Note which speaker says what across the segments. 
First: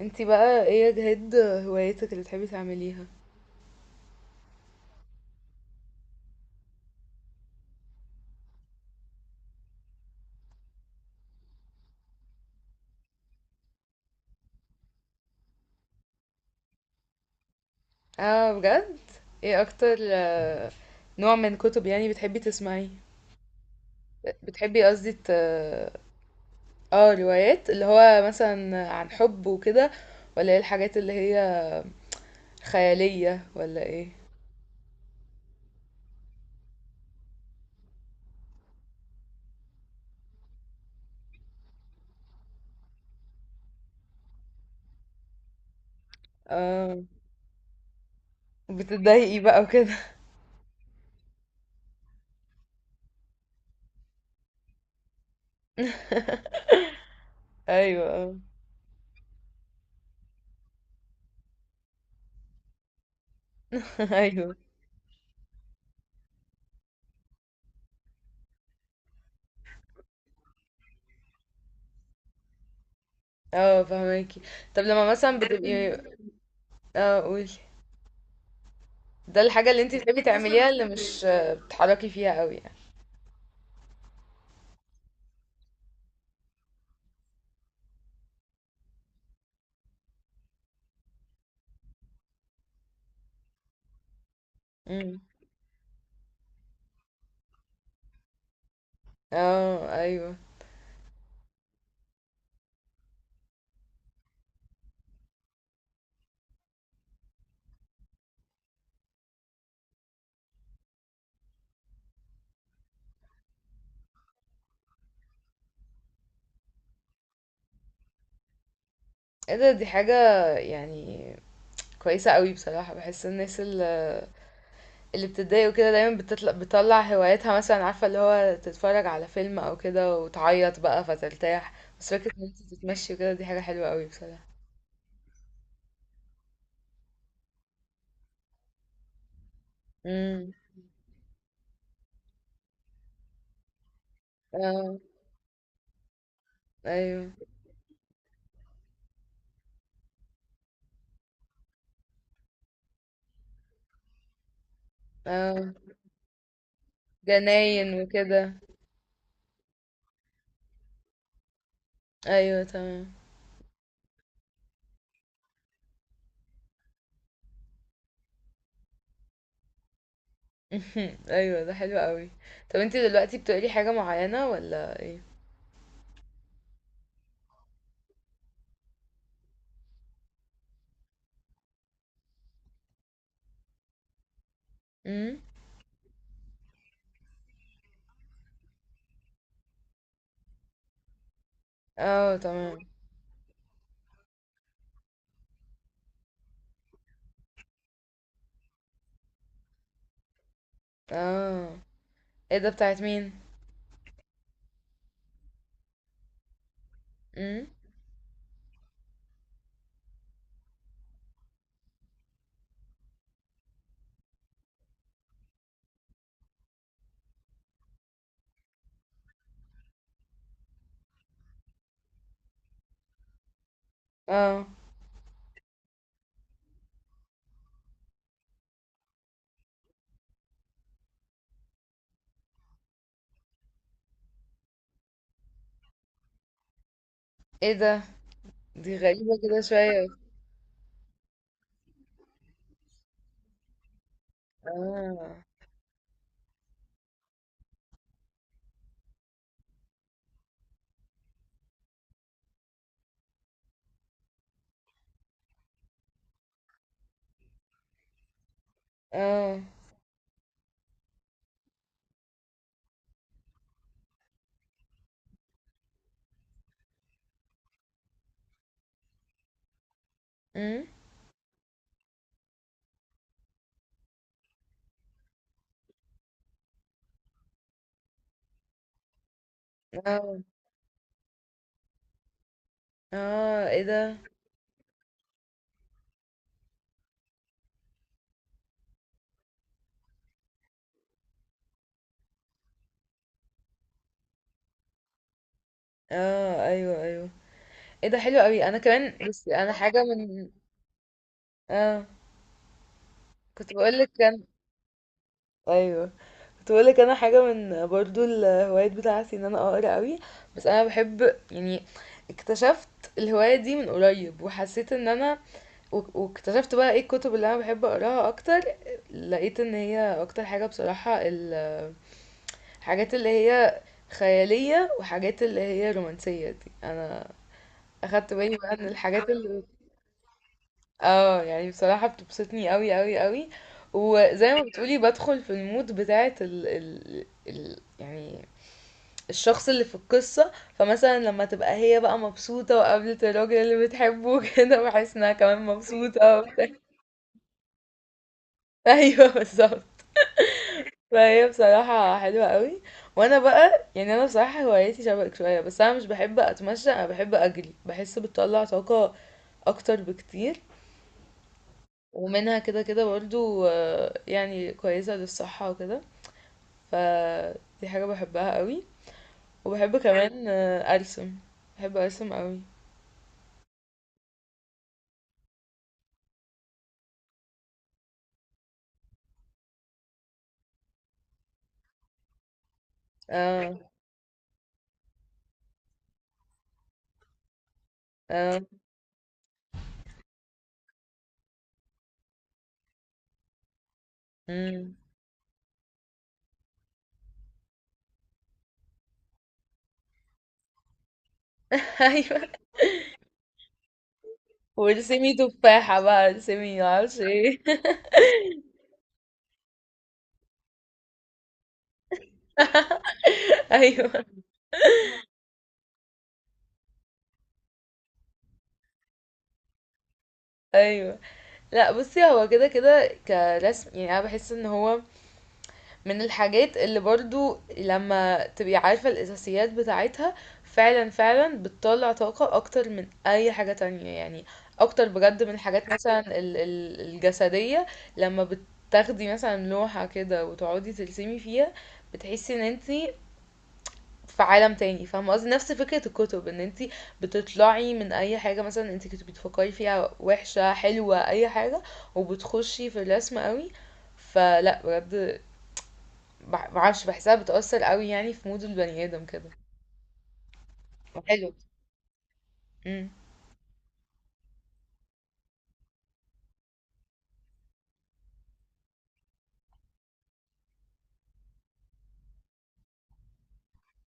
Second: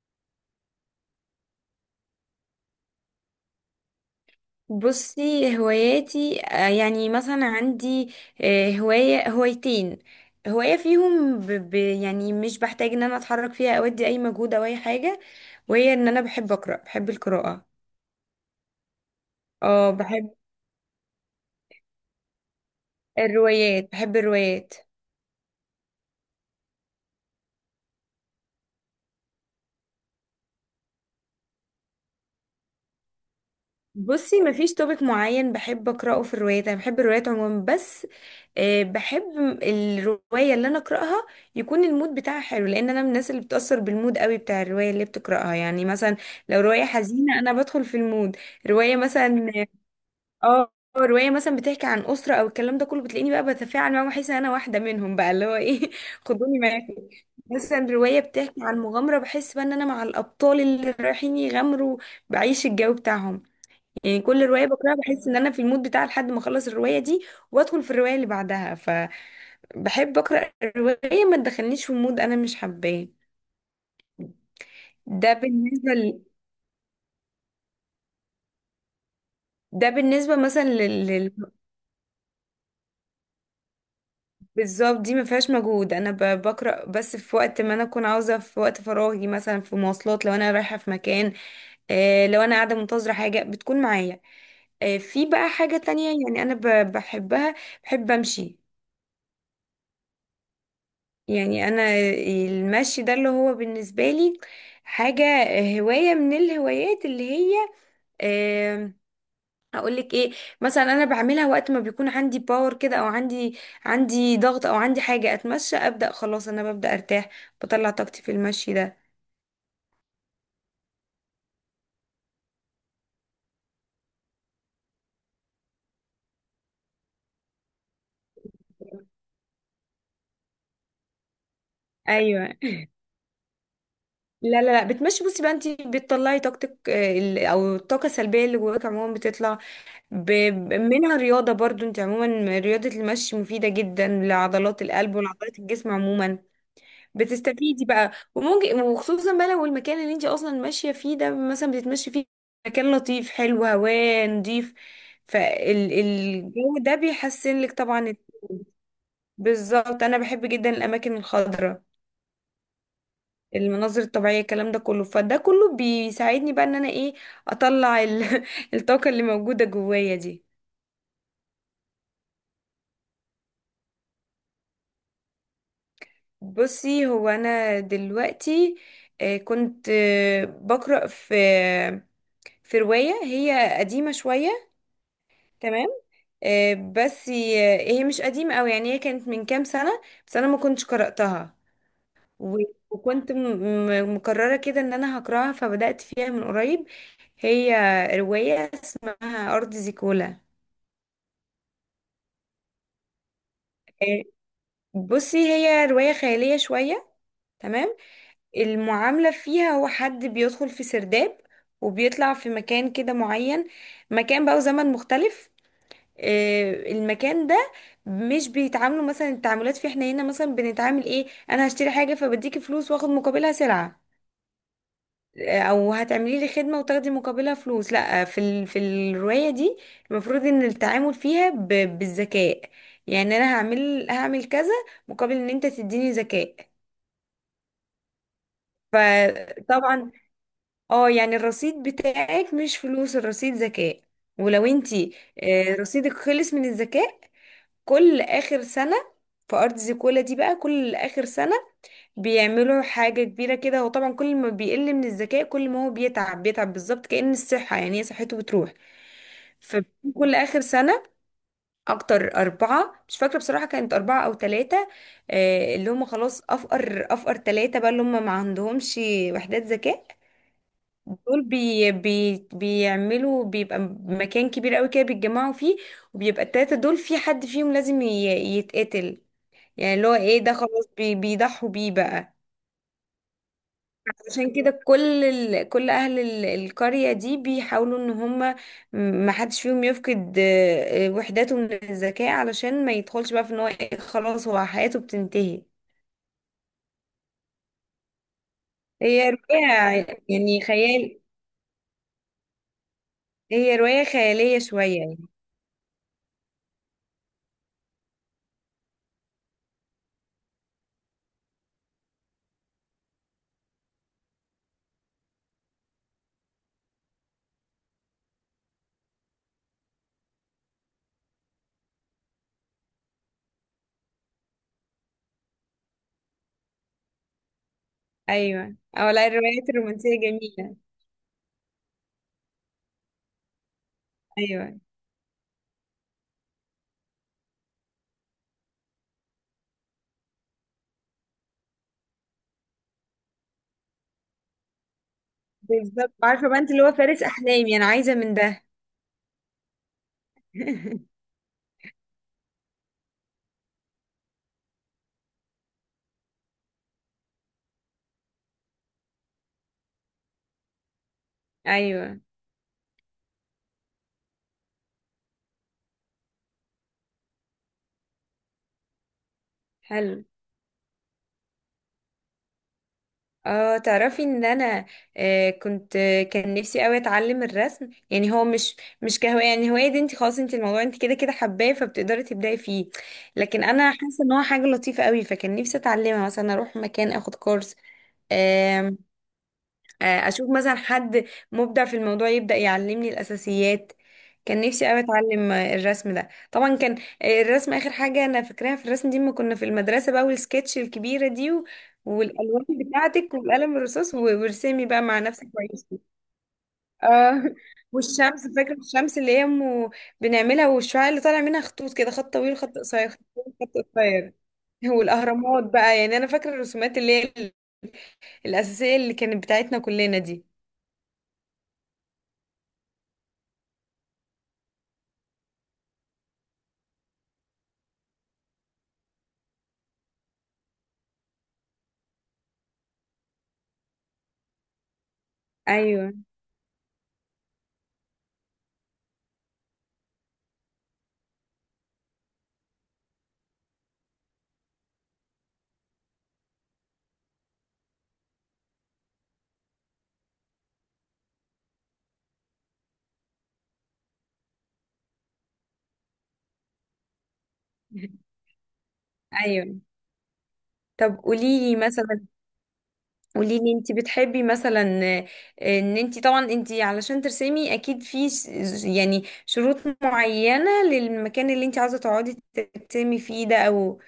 Speaker 1: انتي بقى ايه يا جهاد، هوايتك اللي بتحبي تعمليها؟
Speaker 2: بصي هواياتي، يعني مثلا عندي هواية هوايتين. هواية فيهم يعني مش بحتاج ان انا اتحرك فيها او ادي اي مجهود او اي حاجة، وهي ان انا بحب اقرأ، بحب القراءة.
Speaker 1: اه، بجد؟ ايه
Speaker 2: اه
Speaker 1: اكتر
Speaker 2: بحب
Speaker 1: نوع من كتب يعني بتحبي تسمعيه؟
Speaker 2: الروايات، بحب الروايات.
Speaker 1: بتحبي، قصدي اه، روايات اللي هو مثلا عن حب وكده، ولا ايه الحاجات اللي هي خيالية ولا ايه؟
Speaker 2: بصي مفيش توبيك معين بحب اقراه في الروايات، انا بحب الروايات عموما، بس بحب الروايه اللي انا اقراها يكون المود بتاعها حلو، لان انا من الناس اللي بتاثر بالمود قوي بتاع الروايه اللي بتقراها. يعني مثلا لو روايه
Speaker 1: اه،
Speaker 2: حزينه انا بدخل في المود. روايه
Speaker 1: بتتضايقي
Speaker 2: مثلا،
Speaker 1: بقى وكده؟
Speaker 2: اه، روايه مثلا بتحكي عن اسره او الكلام ده كله، بتلاقيني بقى بتفاعل معاهم واحس ان انا واحده منهم، بقى اللي هو ايه خدوني معاكم. مثلا
Speaker 1: ايوه،
Speaker 2: روايه
Speaker 1: اه.
Speaker 2: بتحكي عن مغامره، بحس بقى ان انا مع الابطال اللي رايحين يغامروا، بعيش الجو بتاعهم. يعني كل
Speaker 1: ايوه،
Speaker 2: رواية بقراها بحس ان انا في المود بتاع لحد ما اخلص الرواية دي وادخل في الرواية اللي بعدها. فبحب اقرا الرواية ما تدخلنيش في مود انا مش حباه.
Speaker 1: اه، فهماكي. طب لما
Speaker 2: ده
Speaker 1: مثلا بتبقي،
Speaker 2: بالنسبة ل...
Speaker 1: اه قولي. ده الحاجة اللي
Speaker 2: ده
Speaker 1: انتي بتحبي
Speaker 2: بالنسبة مثلا
Speaker 1: تعمليها، اللي مش بتتحركي فيها قوي،
Speaker 2: بالظبط، دي ما فيهاش مجهود، انا بقرا بس في وقت ما انا اكون عاوزة، في وقت فراغي مثلا، في مواصلات لو انا رايحة في مكان، لو انا قاعدة منتظرة حاجة بتكون معايا.
Speaker 1: يعني.
Speaker 2: في بقى حاجة تانية يعني انا بحبها، بحب امشي.
Speaker 1: اه، ايوه.
Speaker 2: يعني انا المشي ده اللي هو بالنسبه لي حاجه، هوايه من الهوايات اللي هي، اقول لك ايه، مثلا انا بعملها وقت ما بيكون عندي باور كده، او عندي ضغط، او عندي حاجه، اتمشى ابدا خلاص انا ببدا ارتاح، بطلع طاقتي في المشي ده.
Speaker 1: ايه ده، دي حاجة يعني كويسة قوي بصراحة. بحس الناس اللي بتتضايق وكده دايما بتطلع هواياتها، مثلا عارفة اللي هو تتفرج على فيلم او كده وتعيط بقى فترتاح. بس فكرة ان
Speaker 2: ايوه.
Speaker 1: انت تتمشي وكده دي حاجة حلوة قوي بصراحة.
Speaker 2: لا، بتمشي، بصي بقى، انت بتطلعي طاقتك، او الطاقه السلبيه اللي جواك عموما بتطلع ب-
Speaker 1: امم.
Speaker 2: منها. رياضه برضو، انت عموما رياضه المشي مفيده جدا لعضلات
Speaker 1: اه،
Speaker 2: القلب ولعضلات الجسم عموما،
Speaker 1: ايوه.
Speaker 2: بتستفيدي بقى. وممكن، وخصوصا بقى لو المكان اللي انت اصلا ماشيه فيه ده مثلا، بتتمشي فيه مكان لطيف حلو هواه نضيف،
Speaker 1: اه،
Speaker 2: فالجو ده بيحسن لك
Speaker 1: جناين
Speaker 2: طبعا
Speaker 1: وكده.
Speaker 2: الطول. بالظبط، انا بحب جدا الاماكن الخضراء،
Speaker 1: ايوه، تمام.
Speaker 2: المناظر الطبيعيه الكلام ده كله، فده كله بيساعدني بقى ان انا ايه، اطلع الطاقه اللي موجوده جوايا دي.
Speaker 1: ايوه، ده حلو قوي. طب انت دلوقتي بتقري حاجة معينة ولا ايه؟
Speaker 2: بصي هو انا دلوقتي كنت بقرا في روايه هي قديمه شويه.
Speaker 1: امم.
Speaker 2: تمام. بس هي، هي مش قديمة أوي، يعني هي كانت من كام سنة بس أنا ما كنتش قرأتها.
Speaker 1: اه،
Speaker 2: و-
Speaker 1: تمام.
Speaker 2: وكنت مقررة كده إن أنا هقرأها فبدأت فيها من قريب. هي رواية اسمها أرض زيكولا.
Speaker 1: اه، ايه ده، بتاعت مين؟
Speaker 2: آه، بصي هي رواية خيالية شوية.
Speaker 1: امم.
Speaker 2: تمام. المعاملة فيها هو حد بيدخل في سرداب وبيطلع في مكان كده معين، مكان بقى وزمن مختلف. المكان ده مش بيتعاملوا مثلا، التعاملات في، احنا هنا مثلا بنتعامل ايه، انا هشتري حاجة فبديكي فلوس واخد مقابلها سلعة،
Speaker 1: اه،
Speaker 2: او هتعملي لي خدمة وتاخدي مقابلها فلوس. لا، في في الرواية دي المفروض ان التعامل فيها بالذكاء. يعني انا هعمل، هعمل كذا مقابل ان انت تديني ذكاء.
Speaker 1: ايه ده، دي غريبة كده شوية.
Speaker 2: فطبعا، اه، يعني الرصيد بتاعك مش فلوس، الرصيد ذكاء. ولو انتي
Speaker 1: اه،
Speaker 2: رصيدك خلص من الذكاء، كل اخر سنة في ارض كولا دي بقى، كل اخر سنة بيعملوا حاجة كبيرة كده. هو طبعا كل ما بيقل من الذكاء كل ما هو بيتعب، بيتعب بالظبط كأن الصحة، يعني هي صحته بتروح.
Speaker 1: اه.
Speaker 2: فكل اخر سنة اكتر اربعة، مش فاكرة بصراحة كانت اربعة او ثلاثة، اللي هم خلاص افقر افقر ثلاثة بقى اللي هم ما عندهمش وحدات ذكاء،
Speaker 1: امم.
Speaker 2: دول بي بي بيعملوا، بيبقى مكان كبير قوي كده بيتجمعوا فيه، وبيبقى التلاتة دول في حد فيهم لازم يتقتل. يعني اللي هو
Speaker 1: اه،
Speaker 2: ايه، ده خلاص بي بيضحوا بيه بقى.
Speaker 1: اه، ايه ده.
Speaker 2: عشان كده كل اهل القرية دي بيحاولوا ان هم ما حدش فيهم يفقد وحداته من الذكاء، علشان ما يدخلش بقى في ان هو إيه، خلاص هو حياته بتنتهي.
Speaker 1: اه، ايوه، ايوه. ايه ده حلو قوي. انا كمان،
Speaker 2: هي
Speaker 1: بس
Speaker 2: رواية
Speaker 1: انا حاجة من،
Speaker 2: يعني خيال،
Speaker 1: اه، كنت
Speaker 2: هي
Speaker 1: بقول
Speaker 2: رواية
Speaker 1: لك.
Speaker 2: خيالية شوية يعني.
Speaker 1: ايوه، كنت بقول لك انا حاجة من برضو الهوايات بتاعتي ان انا اقرا قوي. بس انا بحب يعني اكتشفت الهواية دي من قريب، وحسيت ان انا واكتشفت بقى ايه الكتب اللي انا بحب اقراها اكتر. لقيت ان هي اكتر حاجة بصراحة حاجات اللي هي خيالية وحاجات اللي هي رومانسية، دي انا اخدت بالي بقى
Speaker 2: ايوه،
Speaker 1: ان
Speaker 2: او لا
Speaker 1: الحاجات اللي
Speaker 2: الروايات الرومانسية جميلة.
Speaker 1: اه يعني بصراحة بتبسطني قوي قوي قوي. وزي ما
Speaker 2: ايوه
Speaker 1: بتقولي بدخل في المود بتاعت يعني الشخص اللي في القصة، فمثلا لما تبقى هي بقى مبسوطة وقابلت الراجل اللي بتحبه كده بحس انها كمان
Speaker 2: بالظبط،
Speaker 1: مبسوطة
Speaker 2: عارفة بقى
Speaker 1: وبتاع.
Speaker 2: انت اللي هو فارس احلامي انا عايزة من ده.
Speaker 1: ايوه، بالظبط. فهي بصراحة حلوة قوي. وانا بقى يعني انا بصراحة هوايتي شبهك شوية، بس انا مش بحب اتمشى، انا بحب اجري، بحس بتطلع طاقة اكتر بكتير.
Speaker 2: ايوه
Speaker 1: ومنها كده كده برضو، يعني كويسة للصحة وكده. فدي حاجة بحبها قوي. وبحب
Speaker 2: حلو.
Speaker 1: كمان ارسم. بحب ارسم قوي.
Speaker 2: اه تعرفي ان انا كنت، كان نفسي قوي اتعلم الرسم. يعني هو مش كهوايه، يعني هوايه دي انت خلاص، انت الموضوع انت كده كده حباه فبتقدري تبداي فيه، لكن
Speaker 1: اه،
Speaker 2: انا حاسه ان هو حاجه لطيفه قوي، فكان نفسي اتعلمها. مثلا اروح مكان اخد كورس،
Speaker 1: اه.
Speaker 2: اشوف مثلا حد مبدع في الموضوع يبدأ يعلمني الاساسيات. كان نفسي
Speaker 1: امم.
Speaker 2: قوي اتعلم الرسم ده. طبعا كان الرسم اخر حاجة انا فاكراها في الرسم دي ما كنا في المدرسة بقى، والسكتش الكبيرة دي،
Speaker 1: ايوه.
Speaker 2: والالوان بتاعتك والقلم الرصاص، وارسمي بقى مع
Speaker 1: وارسمي
Speaker 2: نفسك كويس.
Speaker 1: تفاحة بقى، ارسمي معرفش
Speaker 2: اه
Speaker 1: ايه.
Speaker 2: والشمس، فاكرة الشمس اللي هي أم بنعملها، والشعاع اللي طالع منها خطوط كده، خط طويل خط قصير خط طويل خط
Speaker 1: ايوه،
Speaker 2: قصير. والاهرامات بقى. يعني انا فاكرة الرسومات اللي هي الاساسية اللي كانت بتاعتنا كلنا دي.
Speaker 1: ايوه. لأ بُصّي، هو كده، كده كرسم، يعني أنا باحس إن هو من الحاجات اللي برضه لمّا تبقي عارفة الأساسيات بتاعتها فعلًا، فعلًا بتطلّع طاقة أكتر من أي حاجة تانية، يعني أكتر بجد من الحاجات
Speaker 2: ايوه
Speaker 1: مثلًا ال ال الجسدية. لمّا بتاخدي مثلًا لوحة كده وتقعدي ترسمي فيها، بتحسي إن أنتِ في عالم تاني. فاهمة قصدي، نفس فكرة الكتب ان انتي بتطلعي من اي حاجة مثلا انتي كنت بتفكري فيها وحشة حلوة اي حاجة، وبتخشي في الرسم قوي. فلا بجد، معرفش بحسها بتأثر قوي، يعني في مود البني ادم كده.
Speaker 2: ايوه. طب
Speaker 1: حلو.
Speaker 2: قوليلي مثلا،
Speaker 1: امم.
Speaker 2: قوليلي انت بتحبي مثلا، ان انت طبعا، انت علشان ترسمي اكيد في يعني شروط معينة للمكان اللي انت عاوزة تقعدي ترسمي فيه ده، او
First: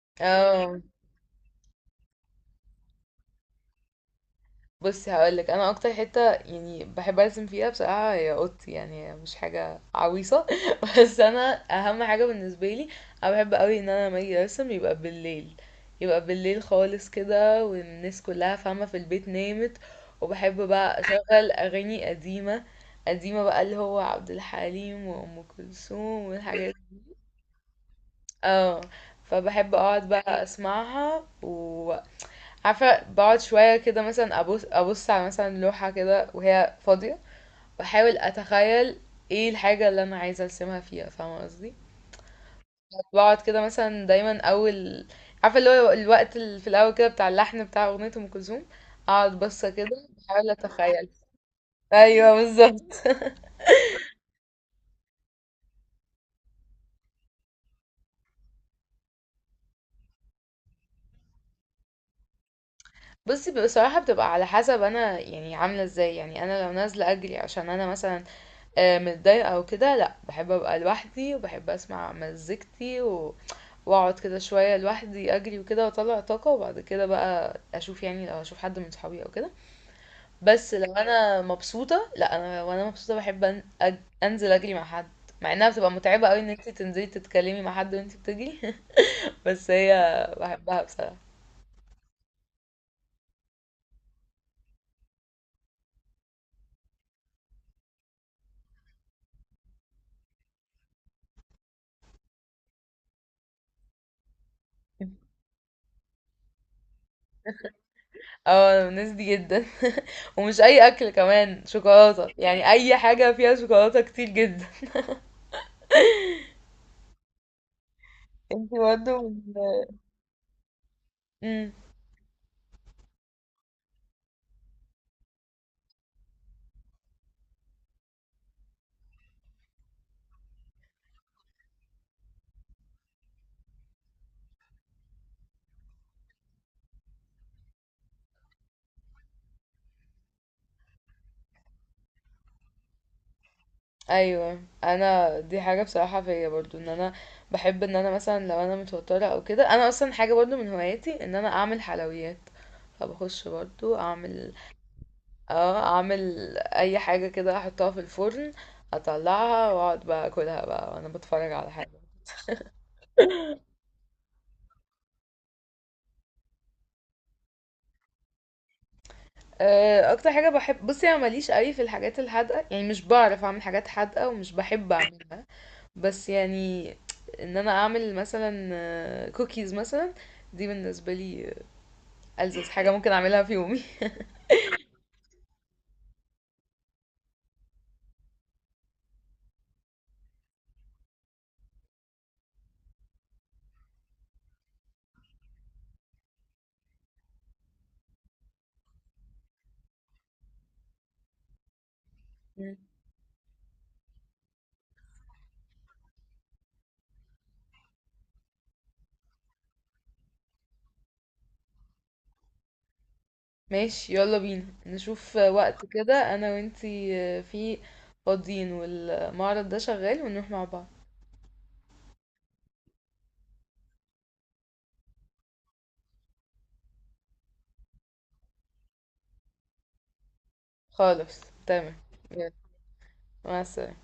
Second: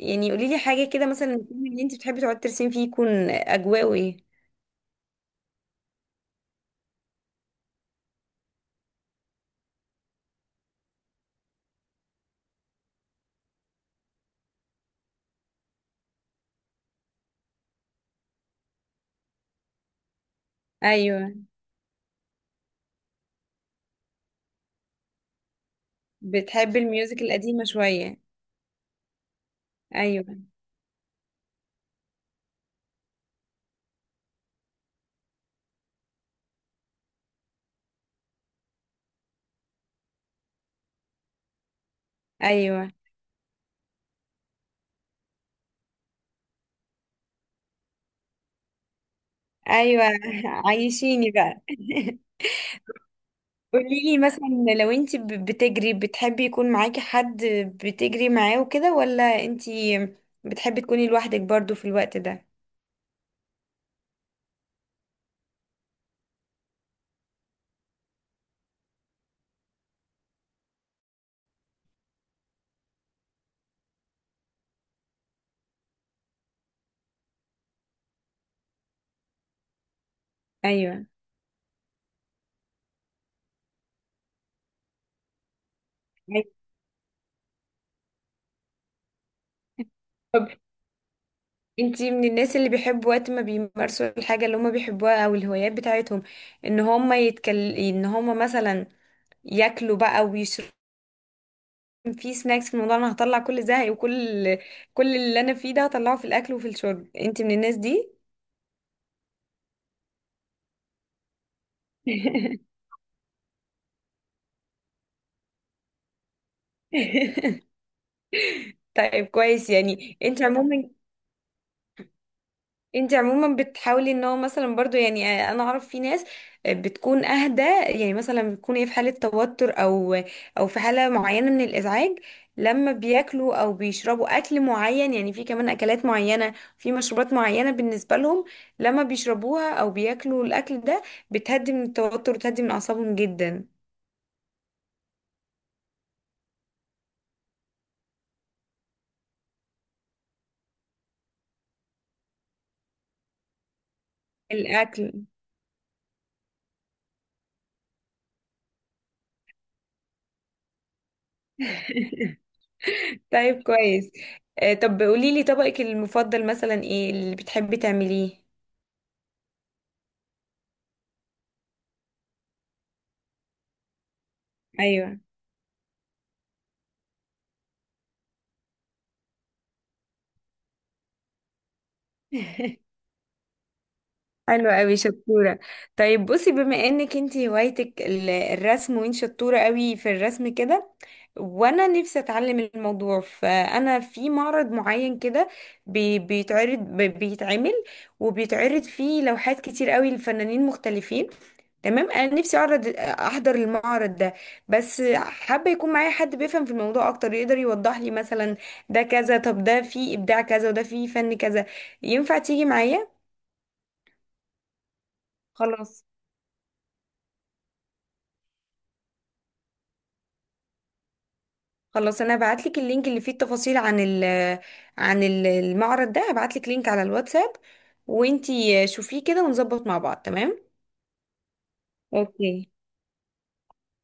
Speaker 2: يعني قوليلي
Speaker 1: اه،
Speaker 2: حاجة كده مثلا، المكان اللي انت بتحبي تقعدي ترسمي فيه يكون اجواءه ايه.
Speaker 1: بصي هقولك انا اكتر حته يعني بحب ارسم فيها بصراحه هي اوضتي، يعني مش حاجه عويصه. بس انا اهم حاجه بالنسبه لي، انا بحب قوي ان انا لما اجي ارسم يبقى بالليل، يبقى بالليل خالص كده، والناس كلها فاهمه في البيت نامت. وبحب بقى
Speaker 2: ايوه
Speaker 1: اشغل اغاني قديمه، قديمه بقى اللي هو عبد الحليم وام كلثوم والحاجات
Speaker 2: بتحبي
Speaker 1: دي.
Speaker 2: الميوزك القديمة شوية.
Speaker 1: اه، فبحب اقعد
Speaker 2: ايوه.
Speaker 1: بقى اسمعها عارفة، بقعد شوية كده مثلا أبص أبص على مثلا لوحة كده وهي فاضية، وأحاول أتخيل ايه الحاجة اللي أنا عايزة أرسمها فيها، فاهمة قصدي.
Speaker 2: ايوه
Speaker 1: بقعد كده مثلا دايما أول، عارفة اللي هو الوقت اللي في الأول كده بتاع اللحن بتاع أغنية أم كلثوم، أقعد بصة كده
Speaker 2: ايوه
Speaker 1: بحاول أتخيل.
Speaker 2: عايشيني بقى.
Speaker 1: أيوه، بالظبط.
Speaker 2: قولي لي مثلا، لو انت بتجري، بتحبي يكون معاكي حد بتجري معاه وكده، ولا انت بتحبي تكوني لوحدك برضو في الوقت ده.
Speaker 1: بصي بصراحة بتبقى على حسب أنا يعني عاملة ازاي، يعني أنا لو نازلة أجري عشان أنا مثلا متضايقة أو كده، لأ، باحب أبقى لوحدي وباحب أسمع مزيكتي و وأقعد كده شوية لوحدي أجري وكده وأطلّع طاقة، وبعد كده بقى أشوف، يعني لو هاشوف حد من صحابي أو كده، بس لو
Speaker 2: ايوه.
Speaker 1: أنا مبسوطة لأ، أنا وأنا مبسوطة باحب أن أنزل أجري مع حد، مع إنها بتبقى متعبة أوي إن
Speaker 2: أيوة.
Speaker 1: أنتِ تنزلي تتكلمي مع حد وأنتِ بتجري. بس هي
Speaker 2: طب
Speaker 1: باحبها بصراحة.
Speaker 2: انت من الناس اللي بيحبوا وقت ما بيمارسوا الحاجة اللي هم بيحبوها او الهوايات بتاعتهم ان هم يتكل، ان هم مثلا ياكلوا بقى ويشربوا، في سناكس في الموضوع، انا هطلع كل زهقي وكل اللي انا فيه ده هطلعه في الاكل وفي الشرب، انت من الناس دي؟
Speaker 1: آه، أنا من الناس دي جدًا. ومش أي أكل، كمان شوكولاتة، يعني أي حاجة فيها شوكولاتة كتير جدًا. أنتِ
Speaker 2: طيب
Speaker 1: برضه.
Speaker 2: كويس. يعني انت عموما،
Speaker 1: امم،
Speaker 2: انت عموما بتحاولي ان هو مثلا برضو، يعني انا اعرف في ناس بتكون اهدى، يعني مثلا بتكون ايه في حالة توتر او في حالة معينة من الازعاج، لما بياكلوا او بيشربوا اكل معين، يعني في كمان اكلات معينة في مشروبات معينة بالنسبة لهم، لما بيشربوها او بياكلوا الاكل ده بتهدي من التوتر وتهدي من اعصابهم جدا.
Speaker 1: ايوه، انا دي حاجه بصراحه فيا برضو، ان انا بحب ان انا مثلا لو انا متوتره او كده، انا اصلا حاجه برضو من هواياتي ان انا اعمل حلويات. فبخش برضو اعمل
Speaker 2: الاكل.
Speaker 1: اه اعمل اي حاجه كده احطها في الفرن، اطلعها واقعد بقى اكلها بقى وانا بتفرج على حاجه.
Speaker 2: طيب كويس. طب قوليلي طبقك المفضل مثلا، ايه اللي بتحبي تعمليه.
Speaker 1: اكتر حاجه بحب، بصي انا ماليش قوي في الحاجات الحادقه، يعني مش بعرف اعمل حاجات حادقه ومش بحب
Speaker 2: ايوه
Speaker 1: اعملها. بس يعني ان انا اعمل مثلا كوكيز مثلا، دي بالنسبه لي ألذذ حاجة ممكن أعملها في يومي.
Speaker 2: حلوة قوي شطورة. طيب بصي، بما انك انتي هوايتك الرسم، وانت شطورة قوي في الرسم كده، وانا نفسي اتعلم الموضوع، فانا في معرض معين كده بيتعرض، بيتعمل وبيتعرض فيه لوحات كتير قوي لفنانين مختلفين. تمام. انا نفسي
Speaker 1: مم.
Speaker 2: اعرض، احضر المعرض ده، بس حابة يكون معايا حد بيفهم في الموضوع اكتر، يقدر يوضح لي مثلا ده كذا، طب ده فيه ابداع كذا، وده فيه فن كذا. ينفع تيجي معايا؟
Speaker 1: ماشي، يلا بينا نشوف وقت
Speaker 2: خلاص.
Speaker 1: كده أنا وإنتي فيه فاضيين والمعرض ده شغال، ونروح مع بعض.
Speaker 2: خلاص انا هبعت لك اللينك اللي فيه التفاصيل عن عن المعرض ده، هبعت لك لينك على الواتساب، وانتي شوفيه كده ونظبط مع بعض. تمام.
Speaker 1: خالص، تمام. يلا،
Speaker 2: اوكي.
Speaker 1: مع السلامة.